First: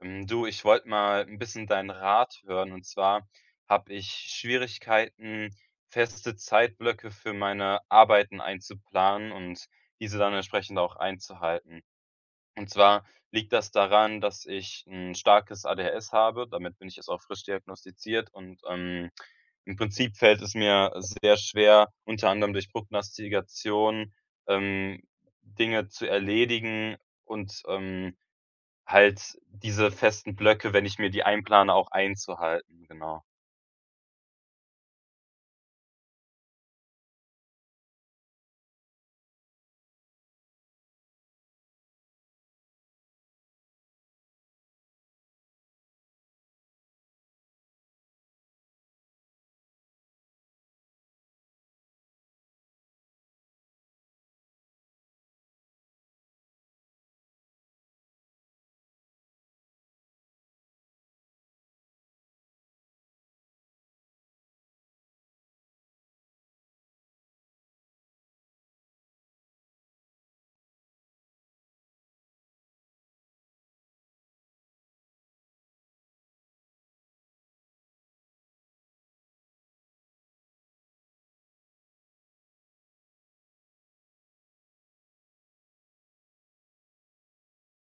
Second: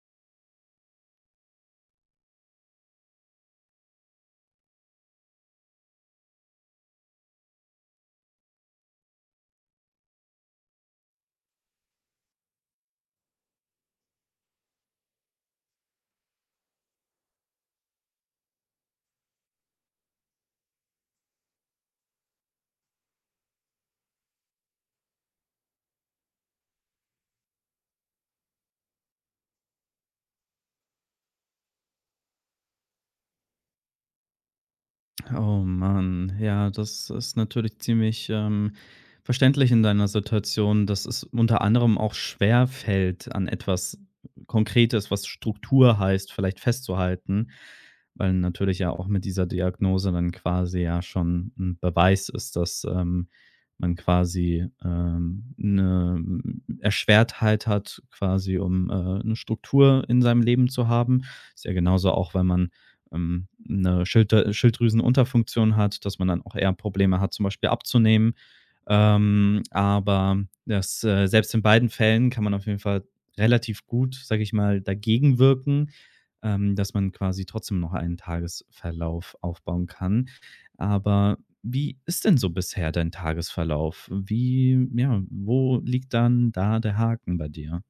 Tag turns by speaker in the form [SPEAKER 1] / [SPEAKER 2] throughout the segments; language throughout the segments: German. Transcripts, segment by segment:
[SPEAKER 1] Du, ich wollte mal ein bisschen deinen Rat hören. Und zwar habe ich Schwierigkeiten, feste Zeitblöcke für meine Arbeiten einzuplanen und diese dann entsprechend auch einzuhalten. Und zwar liegt das daran, dass ich ein starkes ADHS habe. Damit bin ich jetzt auch frisch diagnostiziert, und, im Prinzip fällt es mir sehr schwer, unter anderem durch Prognostikation, ähm, Dinge zu erledigen und halt diese festen Blöcke, wenn ich mir die einplane, auch einzuhalten, genau.
[SPEAKER 2] Oh Mann, ja, das ist natürlich ziemlich verständlich in deiner Situation, dass es unter anderem auch schwer fällt, an etwas Konkretes, was Struktur heißt, vielleicht festzuhalten, weil natürlich ja auch mit dieser Diagnose dann quasi ja schon ein Beweis ist, dass man quasi eine Erschwertheit hat, quasi um eine Struktur in seinem Leben zu haben. Ist ja genauso auch, wenn man 'ne Schilddrüsenunterfunktion hat, dass man dann auch eher Probleme hat, zum Beispiel abzunehmen. Aber das, selbst in beiden Fällen kann man auf jeden Fall relativ gut, sage ich mal, dagegen wirken, dass man quasi trotzdem noch einen Tagesverlauf aufbauen kann. Aber wie ist denn so bisher dein Tagesverlauf? Wie ja, wo liegt dann da der Haken bei dir?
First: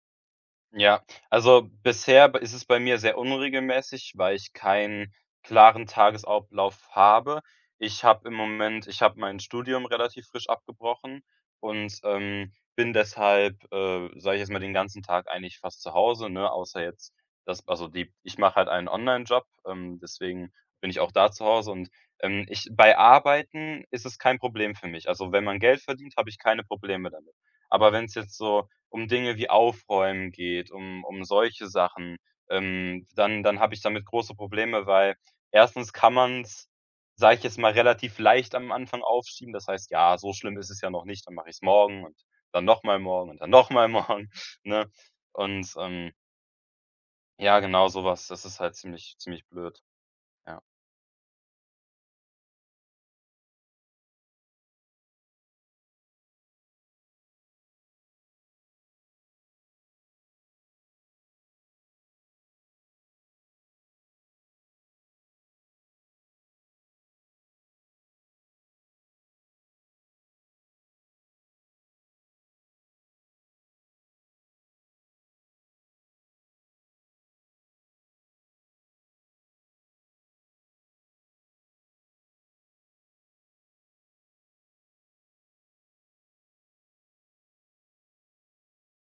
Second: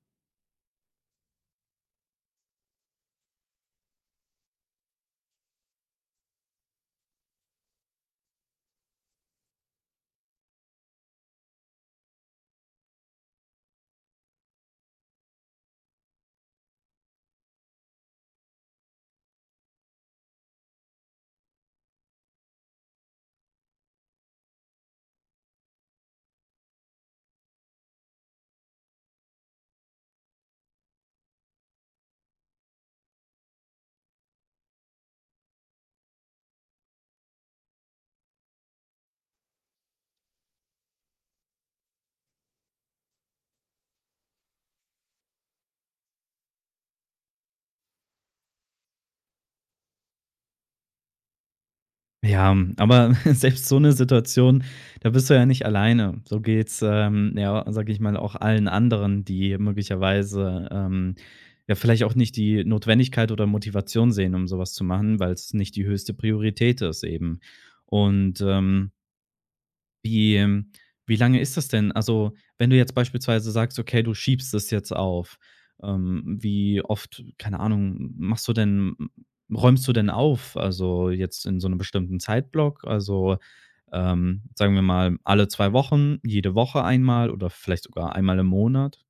[SPEAKER 1] Ja, also bisher b ist es bei mir sehr unregelmäßig, weil ich keinen klaren Tagesablauf habe. Ich habe mein Studium relativ frisch abgebrochen und, bin deshalb, sage ich jetzt mal, den ganzen Tag eigentlich fast zu Hause, ne, außer jetzt, das also die ich mache halt einen Onlinejob, deswegen bin ich auch da zu Hause, und ich bei Arbeiten ist es kein Problem für mich. Also, wenn man Geld verdient, habe ich keine Probleme damit. Aber wenn es jetzt so um Dinge wie Aufräumen geht, um solche Sachen, dann habe ich damit große Probleme, weil erstens kann man's, sage ich jetzt mal, relativ leicht am Anfang aufschieben. Das heißt: „Ja, so schlimm ist es ja noch nicht, dann mache ich's morgen und dann noch mal morgen und dann noch mal morgen“, ne? Und, ja, genau sowas, das ist halt ziemlich ziemlich blöd, ja.
[SPEAKER 2] Ja, aber selbst so eine Situation, da bist du ja nicht alleine. So geht's, ja, sage ich mal, auch allen anderen, die möglicherweise, ja, vielleicht auch nicht die Notwendigkeit oder Motivation sehen, um sowas zu machen, weil es nicht die höchste Priorität ist eben. Und, ähm wie, ähm Wie lange ist das denn? Also, wenn du jetzt beispielsweise sagst: „Okay, du schiebst es jetzt auf“, wie oft, keine Ahnung, machst du denn räumst du denn auf? Also, jetzt in so einem bestimmten Zeitblock? Also, sagen wir mal, alle 2 Wochen, jede Woche einmal oder vielleicht sogar einmal im Monat?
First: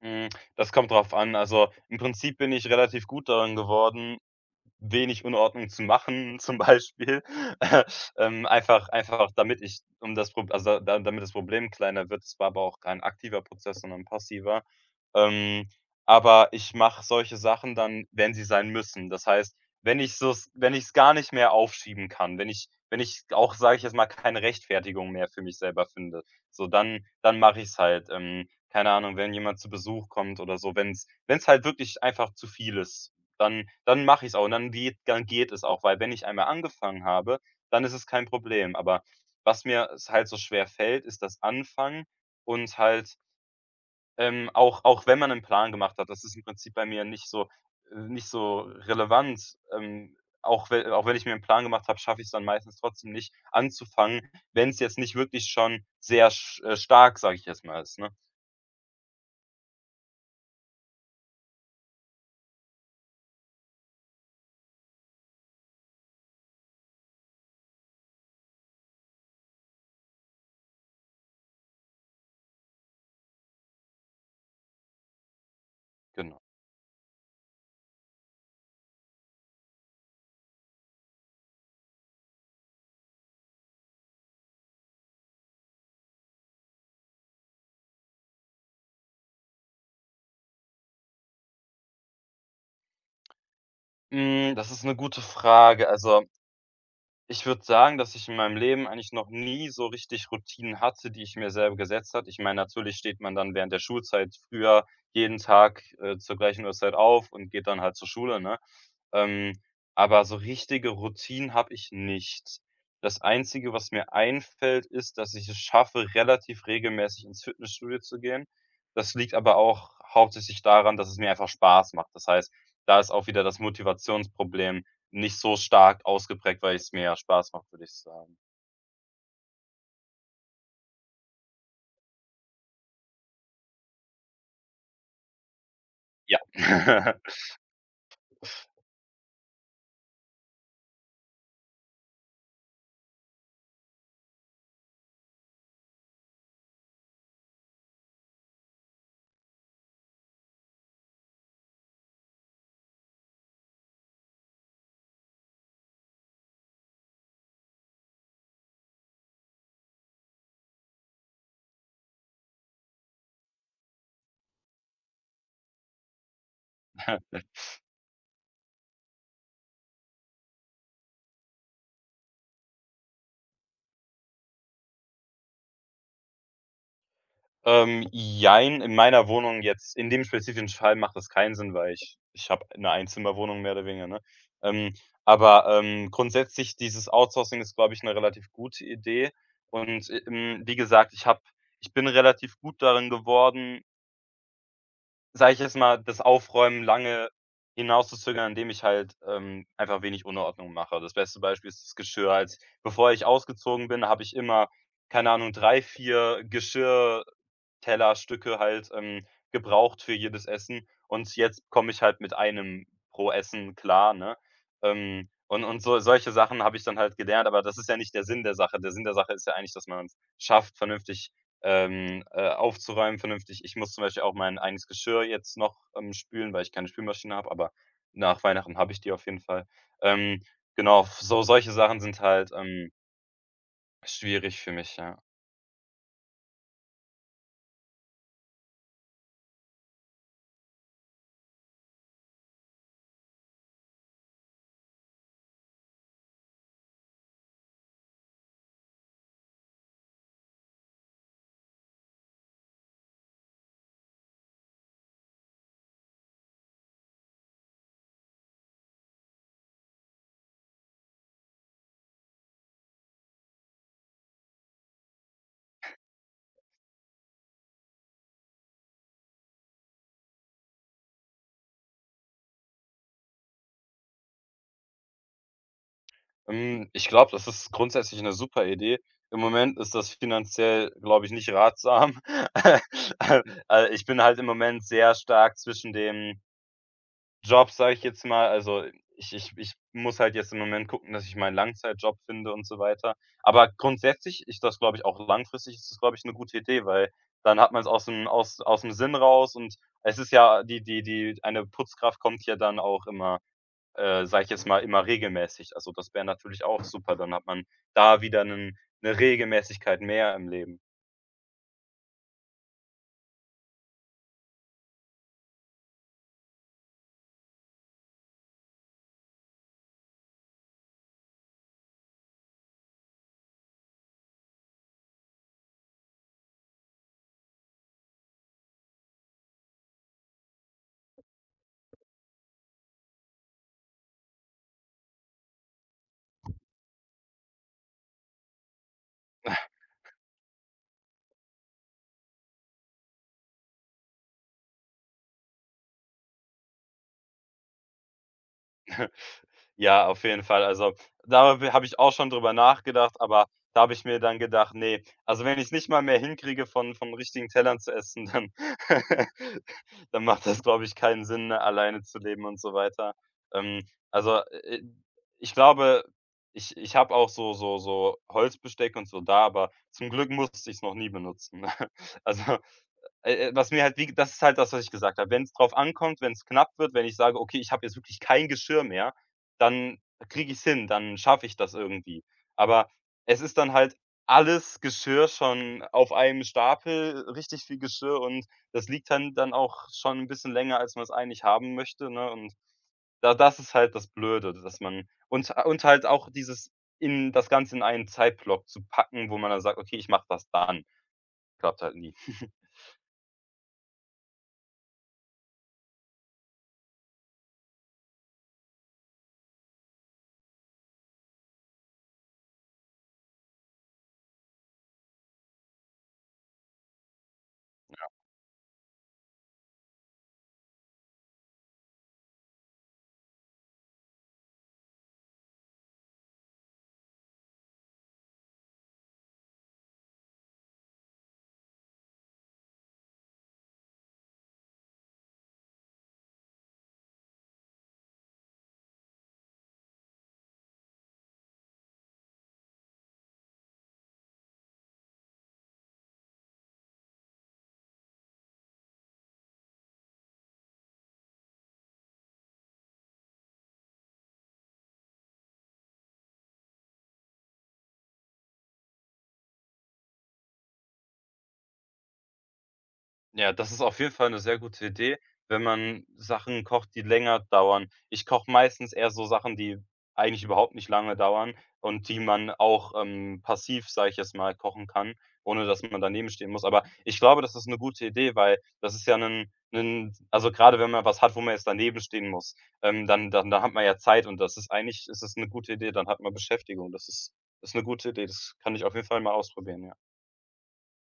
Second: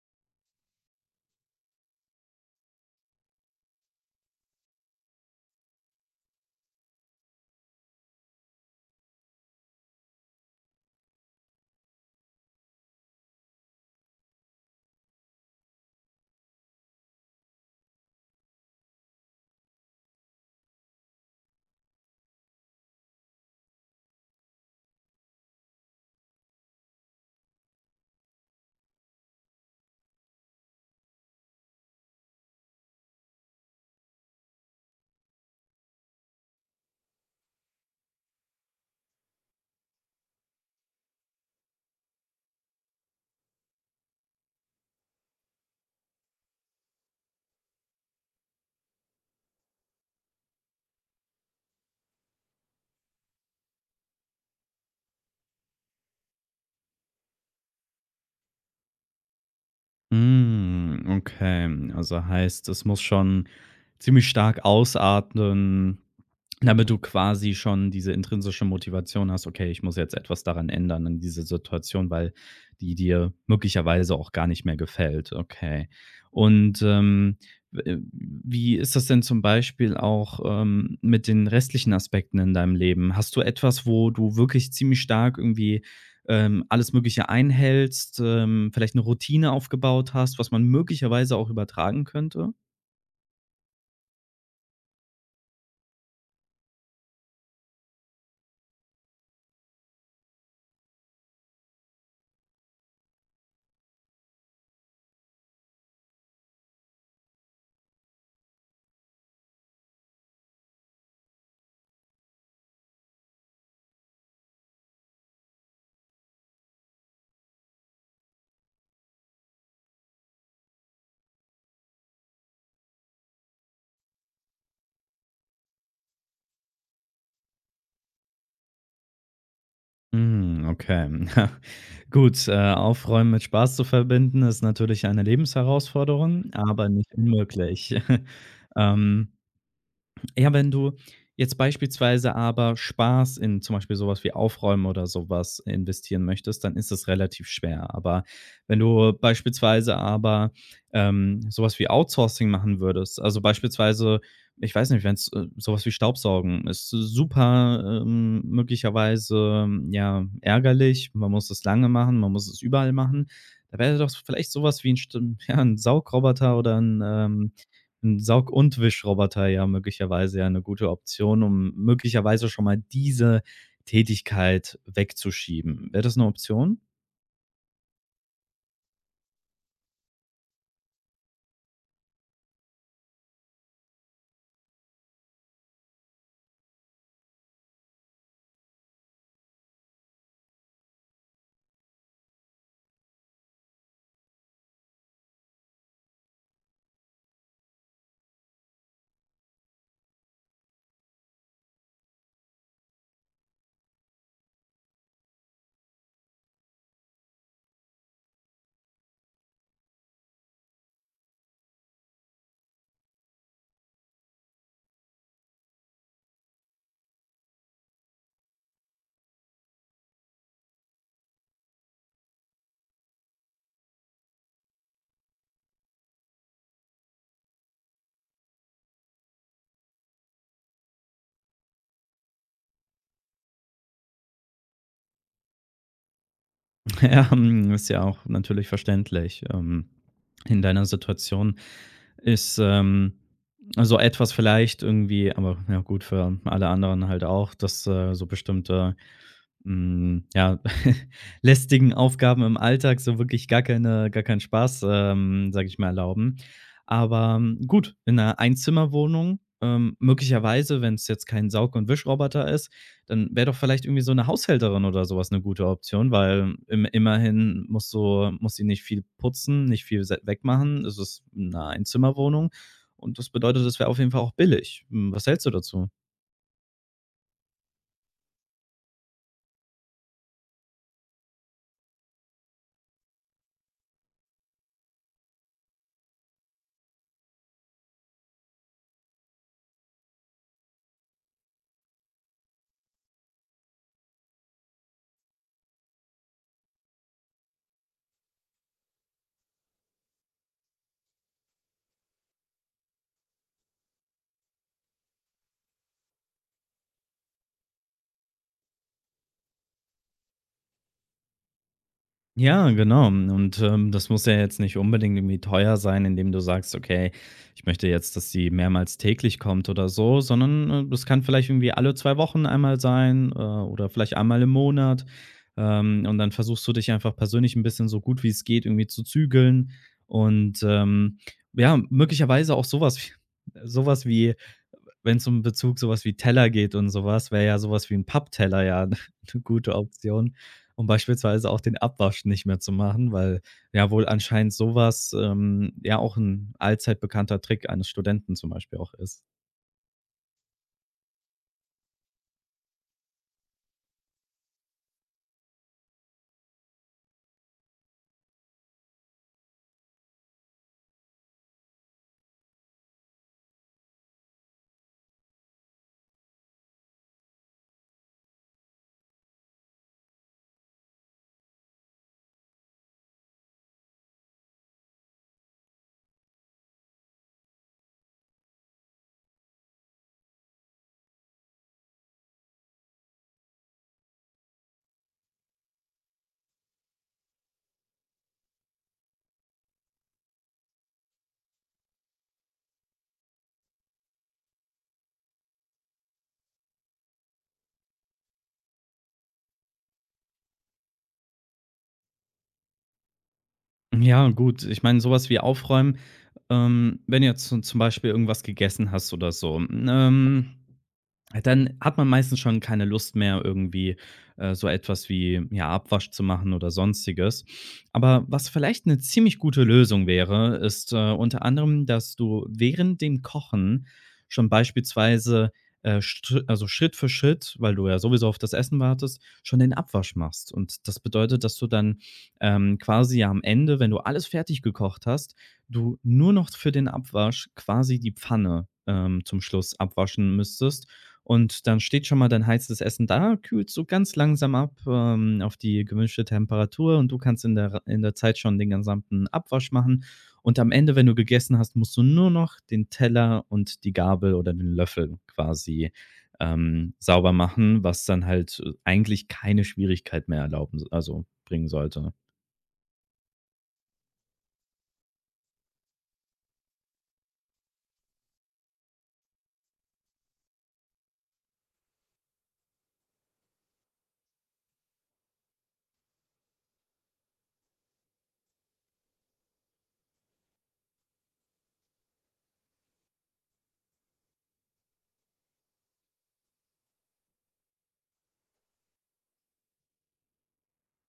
[SPEAKER 1] Hm, das kommt drauf an. Also, im Prinzip bin ich relativ gut darin geworden, wenig Unordnung zu machen zum Beispiel, einfach damit ich um das Prob also, da damit das Problem kleiner wird. Es war aber auch kein aktiver Prozess, sondern 'n passiver. Ähm, aber ich mache solche Sachen dann, wenn sie sein müssen. Das heißt, wenn ich es gar nicht mehr aufschieben kann, wenn ich auch, sage ich jetzt mal, keine Rechtfertigung mehr für mich selber finde, so dann mache ich es halt. Keine Ahnung, wenn jemand zu Besuch kommt oder so, wenn es halt wirklich einfach zu viel ist. Dann mache ich's auch und dann geht es auch, weil wenn ich einmal angefangen habe, dann ist es kein Problem. Aber was mir s halt so schwer fällt, ist das Anfangen und halt, auch wenn man 'nen Plan gemacht hat, das ist im Prinzip bei mir nicht so nicht so relevant. Auch wenn ich mir 'n Plan gemacht habe, schaffe ich's dann meistens trotzdem nicht anzufangen, wenn's jetzt nicht wirklich schon sehr sch stark, sage ich jetzt mal, ist, ne?
[SPEAKER 2] Hm, okay. Also heißt, es muss schon ziemlich stark ausatmen, damit du quasi schon diese intrinsische Motivation hast: „Okay, ich muss jetzt etwas daran ändern in dieser Situation, weil die dir möglicherweise auch gar nicht mehr gefällt.“ Okay.
[SPEAKER 1] Genau.
[SPEAKER 2] Und, w wie ist das denn zum Beispiel auch, mit den restlichen Aspekten in deinem Leben? Hast du etwas, wo du wirklich ziemlich stark irgendwie alles Mögliche einhältst, vielleicht eine Routine aufgebaut hast, was man möglicherweise auch übertragen könnte?
[SPEAKER 1] Hm, das ist 'ne gute Frage. Also ich würde sagen, dass ich in meinem Leben eigentlich noch nie so richtig Routinen hatte, die ich mir selber gesetzt hatte. Ich meine, natürlich steht man dann während der Schulzeit früher jeden Tag, zur gleichen Uhrzeit auf und geht dann halt zur Schule, ne? Ähm, aber so richtige Routinen habe ich nicht. Das Einzige, was mir einfällt, ist, dass ich es schaffe, relativ regelmäßig ins Fitnessstudio zu gehen. Das liegt aber auch hauptsächlich daran, dass es mir einfach Spaß macht. Das heißt, da ist auch wieder das Motivationsproblem. Nicht so stark ausgeprägt, weil es mir ja Spaß macht, würde ich sagen.
[SPEAKER 2] Mhm, okay. Gut, Aufräumen mit Spaß zu verbinden, ist natürlich eine
[SPEAKER 1] Ja.
[SPEAKER 2] Lebensherausforderung, aber nicht unmöglich. Ähm Ja, wenn du jetzt beispielsweise aber Spaß in zum Beispiel sowas wie Aufräumen oder sowas investieren möchtest, dann ist das relativ schwer. Aber wenn du beispielsweise aber, so wie Outsourcing machen würdest, also beispielsweise, ich weiß nicht, wenn's, so wie Staubsaugen ist super, möglicherweise, ja, ärgerlich. Man muss es lange machen, man muss es überall machen. Da wäre doch vielleicht sowas wie ein St ja, ein Saugroboter oder ein Saug und Wischroboter ja möglicherweise ja eine gute Option, um möglicherweise schon mal diese Tätigkeit wegzuschieben. Wäre das eine Option?
[SPEAKER 1] Jein, in meiner Wohnung jetzt in dem spezifischen Fall macht das keinen Sinn, weil ich habe eine Einzimmerwohnung mehr oder weniger, ne? Ähm, aber grundsätzlich dieses Outsourcing ist, glaube ich, eine relativ gute Idee und, wie gesagt, ich bin relativ gut darin geworden, sage ich jetzt mal, das Aufräumen lange hinauszuzögern, indem ich halt, einfach wenig Unordnung mache. Das beste Beispiel ist das Geschirr. Als Bevor ich ausgezogen bin, habe ich immer, keine Ahnung, 3 4 Geschirr Tellerstücke halt, gebraucht für jedes Essen, und jetzt komme ich halt mit einem pro Essen klar, ne? Und so solche Sachen habe ich dann halt gelernt, aber das ist ja nicht der Sinn der Sache. Der Sinn der Sache ist ja eigentlich, dass man's schafft, vernünftig, aufzuräumen. Vernünftig Ich muss zum Beispiel auch mein eigenes Geschirr jetzt noch, spülen, weil ich keine Spülmaschine habe, aber nach Weihnachten habe ich die auf jeden Fall. Ähm, genau, so solche Sachen sind halt, schwierig für mich, ja.
[SPEAKER 2] Ja, hm, ist ja auch natürlich verständlich. In deiner Situation ist, so etwas vielleicht irgendwie aber ja gut, für alle anderen halt auch, dass, so bestimmte Hm, ja, lästigen Aufgaben im Alltag so wirklich gar keine gar keinen Spaß, sage ich mal, erlauben. Aber gut, in einer Einzimmerwohnung, möglicherweise, wenn es jetzt kein Saug und Wischroboter ist, dann wäre doch vielleicht irgendwie so eine Haushälterin oder sowas eine gute Option, weil im immerhin muss sie nicht viel putzen, nicht viel se wegmachen. Es ist eine Einzimmerwohnung und das bedeutet, es wäre auf jeden Fall auch billig. Hm, was hältst du dazu?
[SPEAKER 1] Hm, ich glaube, das ist grundsätzlich eine super Idee. Im Moment ist das finanziell, glaube ich, nicht ratsam. Äh, Ich bin halt im Moment sehr stark zwischen dem Job, sage ich jetzt mal. Ich muss halt jetzt im Moment gucken, dass ich meinen Langzeitjob finde und so weiter. Aber grundsätzlich ist das, glaube ich, auch langfristig ist das, glaube ich, eine gute Idee, weil dann hat man es aus dem Sinn raus, und es ist ja die eine Putzkraft kommt ja dann auch immer, sage ich jetzt mal, immer regelmäßig. Also, das wäre natürlich auch super. Dann hat man da wieder 'nen 'ne Regelmäßigkeit mehr im Leben.
[SPEAKER 2] Ja, genau. Und, das muss ja jetzt nicht unbedingt irgendwie teuer sein, indem du sagst: „Okay, ich möchte jetzt, dass sie mehrmals täglich kommt“ oder so, sondern, das kann vielleicht irgendwie alle 2 Wochen einmal sein, oder vielleicht einmal im Monat. Und dann versuchst du dich einfach persönlich ein bisschen so gut wie es geht irgendwie zu zügeln und, ja, möglicherweise auch sowas was wie so wie wenn es um Bezug sowas wie Teller geht und sowas, wäre ja sowas wie 'n Pappteller ja 'ne gute Option, um beispielsweise auch den Abwasch nicht mehr zu machen, weil ja wohl anscheinend sowas ja auch 'n allzeit bekannter Trick eines Studenten zum Beispiel auch ist.
[SPEAKER 1] Ja, auf jeden Fall. Also, da habe ich auch schon drüber nachgedacht, aber da habe ich mir dann gedacht: „Nee, also wenn ich's nicht mal mehr hinkriege, von richtigen Tellern zu essen, dann dann macht das, glaube ich, keinen Sinn, ne, alleine zu leben und so weiter.“ Ähm, also, äh, Ich glaube, ich habe auch so Holzbesteck und so da, aber zum Glück musste ich es noch nie benutzen. Also was mir halt wie das ist halt das, was ich gesagt habe. Wenn's drauf ankommt, wenn's knapp wird, wenn ich sage: „Okay, ich habe jetzt wirklich kein Geschirr mehr“, dann kriege ich's hin, dann schaffe ich das irgendwie. Aber es ist dann halt alles Geschirr schon auf einem Stapel, richtig viel Geschirr, und das liegt dann auch schon 'n bisschen länger, als man's eigentlich haben möchte, ne? Und da das ist halt das Blöde, dass man halt auch dieses in das Ganze in einen Zeitblock zu packen, wo man dann sagt: „Okay, ich mache das dann“, klappt halt nie.
[SPEAKER 2] Ja, gut. Ich meine, sowas wie Aufräumen, wenn du jetzt z zum Beispiel irgendwas gegessen hast oder so, dann hat man meistens schon keine Lust mehr, irgendwie, so etwas wie, ja, Abwasch zu machen oder Sonstiges. Aber was vielleicht eine ziemlich gute Lösung wäre, ist, unter anderem, dass du während dem Kochen schon beispielsweise, str also Schritt für Schritt, weil du ja sowieso auf das Essen wartest, schon den Abwasch machst. Und das bedeutet, dass du dann quasi ja am Ende, wenn du alles fertig gekocht hast, du nur noch für den Abwasch quasi die Pfanne, zum Schluss abwaschen müsstest. Und dann steht schon mal dein heißes Essen da, kühlt so ganz langsam ab, auf die gewünschte Temperatur und du kannst in der Zeit schon den gesamten Abwasch machen. Und am Ende, wenn du gegessen hast, musst du nur noch den Teller und die Gabel oder den Löffel quasi, sauber machen, was dann halt eigentlich keine Schwierigkeit mehr bringen sollte.
[SPEAKER 1] Ja, das ist auf jeden Fall eine sehr gute Idee, wenn man Sachen kocht, die länger dauern. Ich koche meistens eher so Sachen, die eigentlich überhaupt nicht lange dauern und die man auch, passiv, sage ich jetzt mal, kochen kann, ohne dass man daneben stehen muss. Aber ich glaube, das ist eine gute Idee, weil das ist ja ein, 'nen also, gerade wenn man was hat, wo man jetzt daneben stehen muss, dann hat man ja Zeit, und das ist eigentlich ist es eine gute Idee, dann hat man Beschäftigung. Das ist Ist eine gute Idee. Das kann ich auf jeden Fall mal ausprobieren, ja.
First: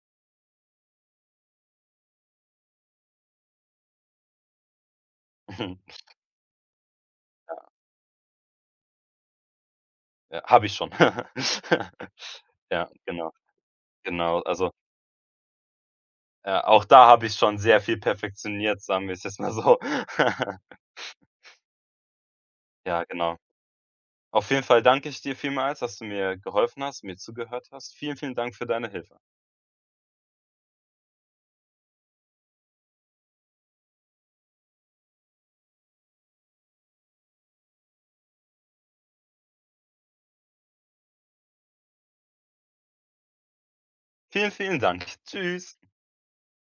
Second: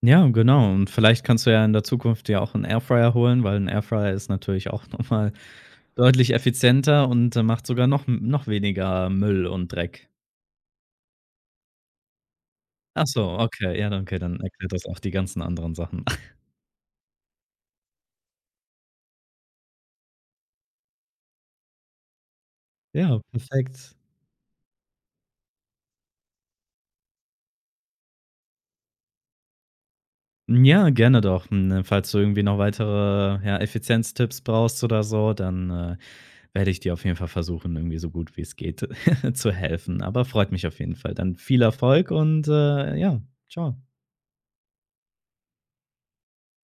[SPEAKER 2] Ja, genau. Und vielleicht kannst du ja in der Zukunft dir auch einen Airfryer holen, weil ein Airfryer ist natürlich auch noch mal deutlich effizienter und, macht sogar noch weniger Müll und Dreck.
[SPEAKER 1] Ja, habe ich schon. Ja,
[SPEAKER 2] Ach so,
[SPEAKER 1] genau,
[SPEAKER 2] okay. Ja, danke, dann
[SPEAKER 1] genau. Also,
[SPEAKER 2] erklärt das auch die ganzen anderen Sachen.
[SPEAKER 1] auch da habe ich schon sehr viel perfektioniert, sagen wir es jetzt mal so. Ja,
[SPEAKER 2] Ja,
[SPEAKER 1] genau.
[SPEAKER 2] perfekt.
[SPEAKER 1] Auf jeden Fall danke ich dir vielmals, dass du mir geholfen hast, mir zugehört hast. Vielen, vielen Dank für deine Hilfe.
[SPEAKER 2] Ja, gerne doch. Hm, ne, falls du irgendwie noch weitere, ja, Effizienztipps brauchst oder so, dann, werde ich dir auf jeden Fall versuchen, irgendwie so gut wie es geht zu helfen. Aber freut mich auf jeden Fall. Dann viel Erfolg und, ja, ciao.
[SPEAKER 1] Vielen, vielen Dank. Tschüss.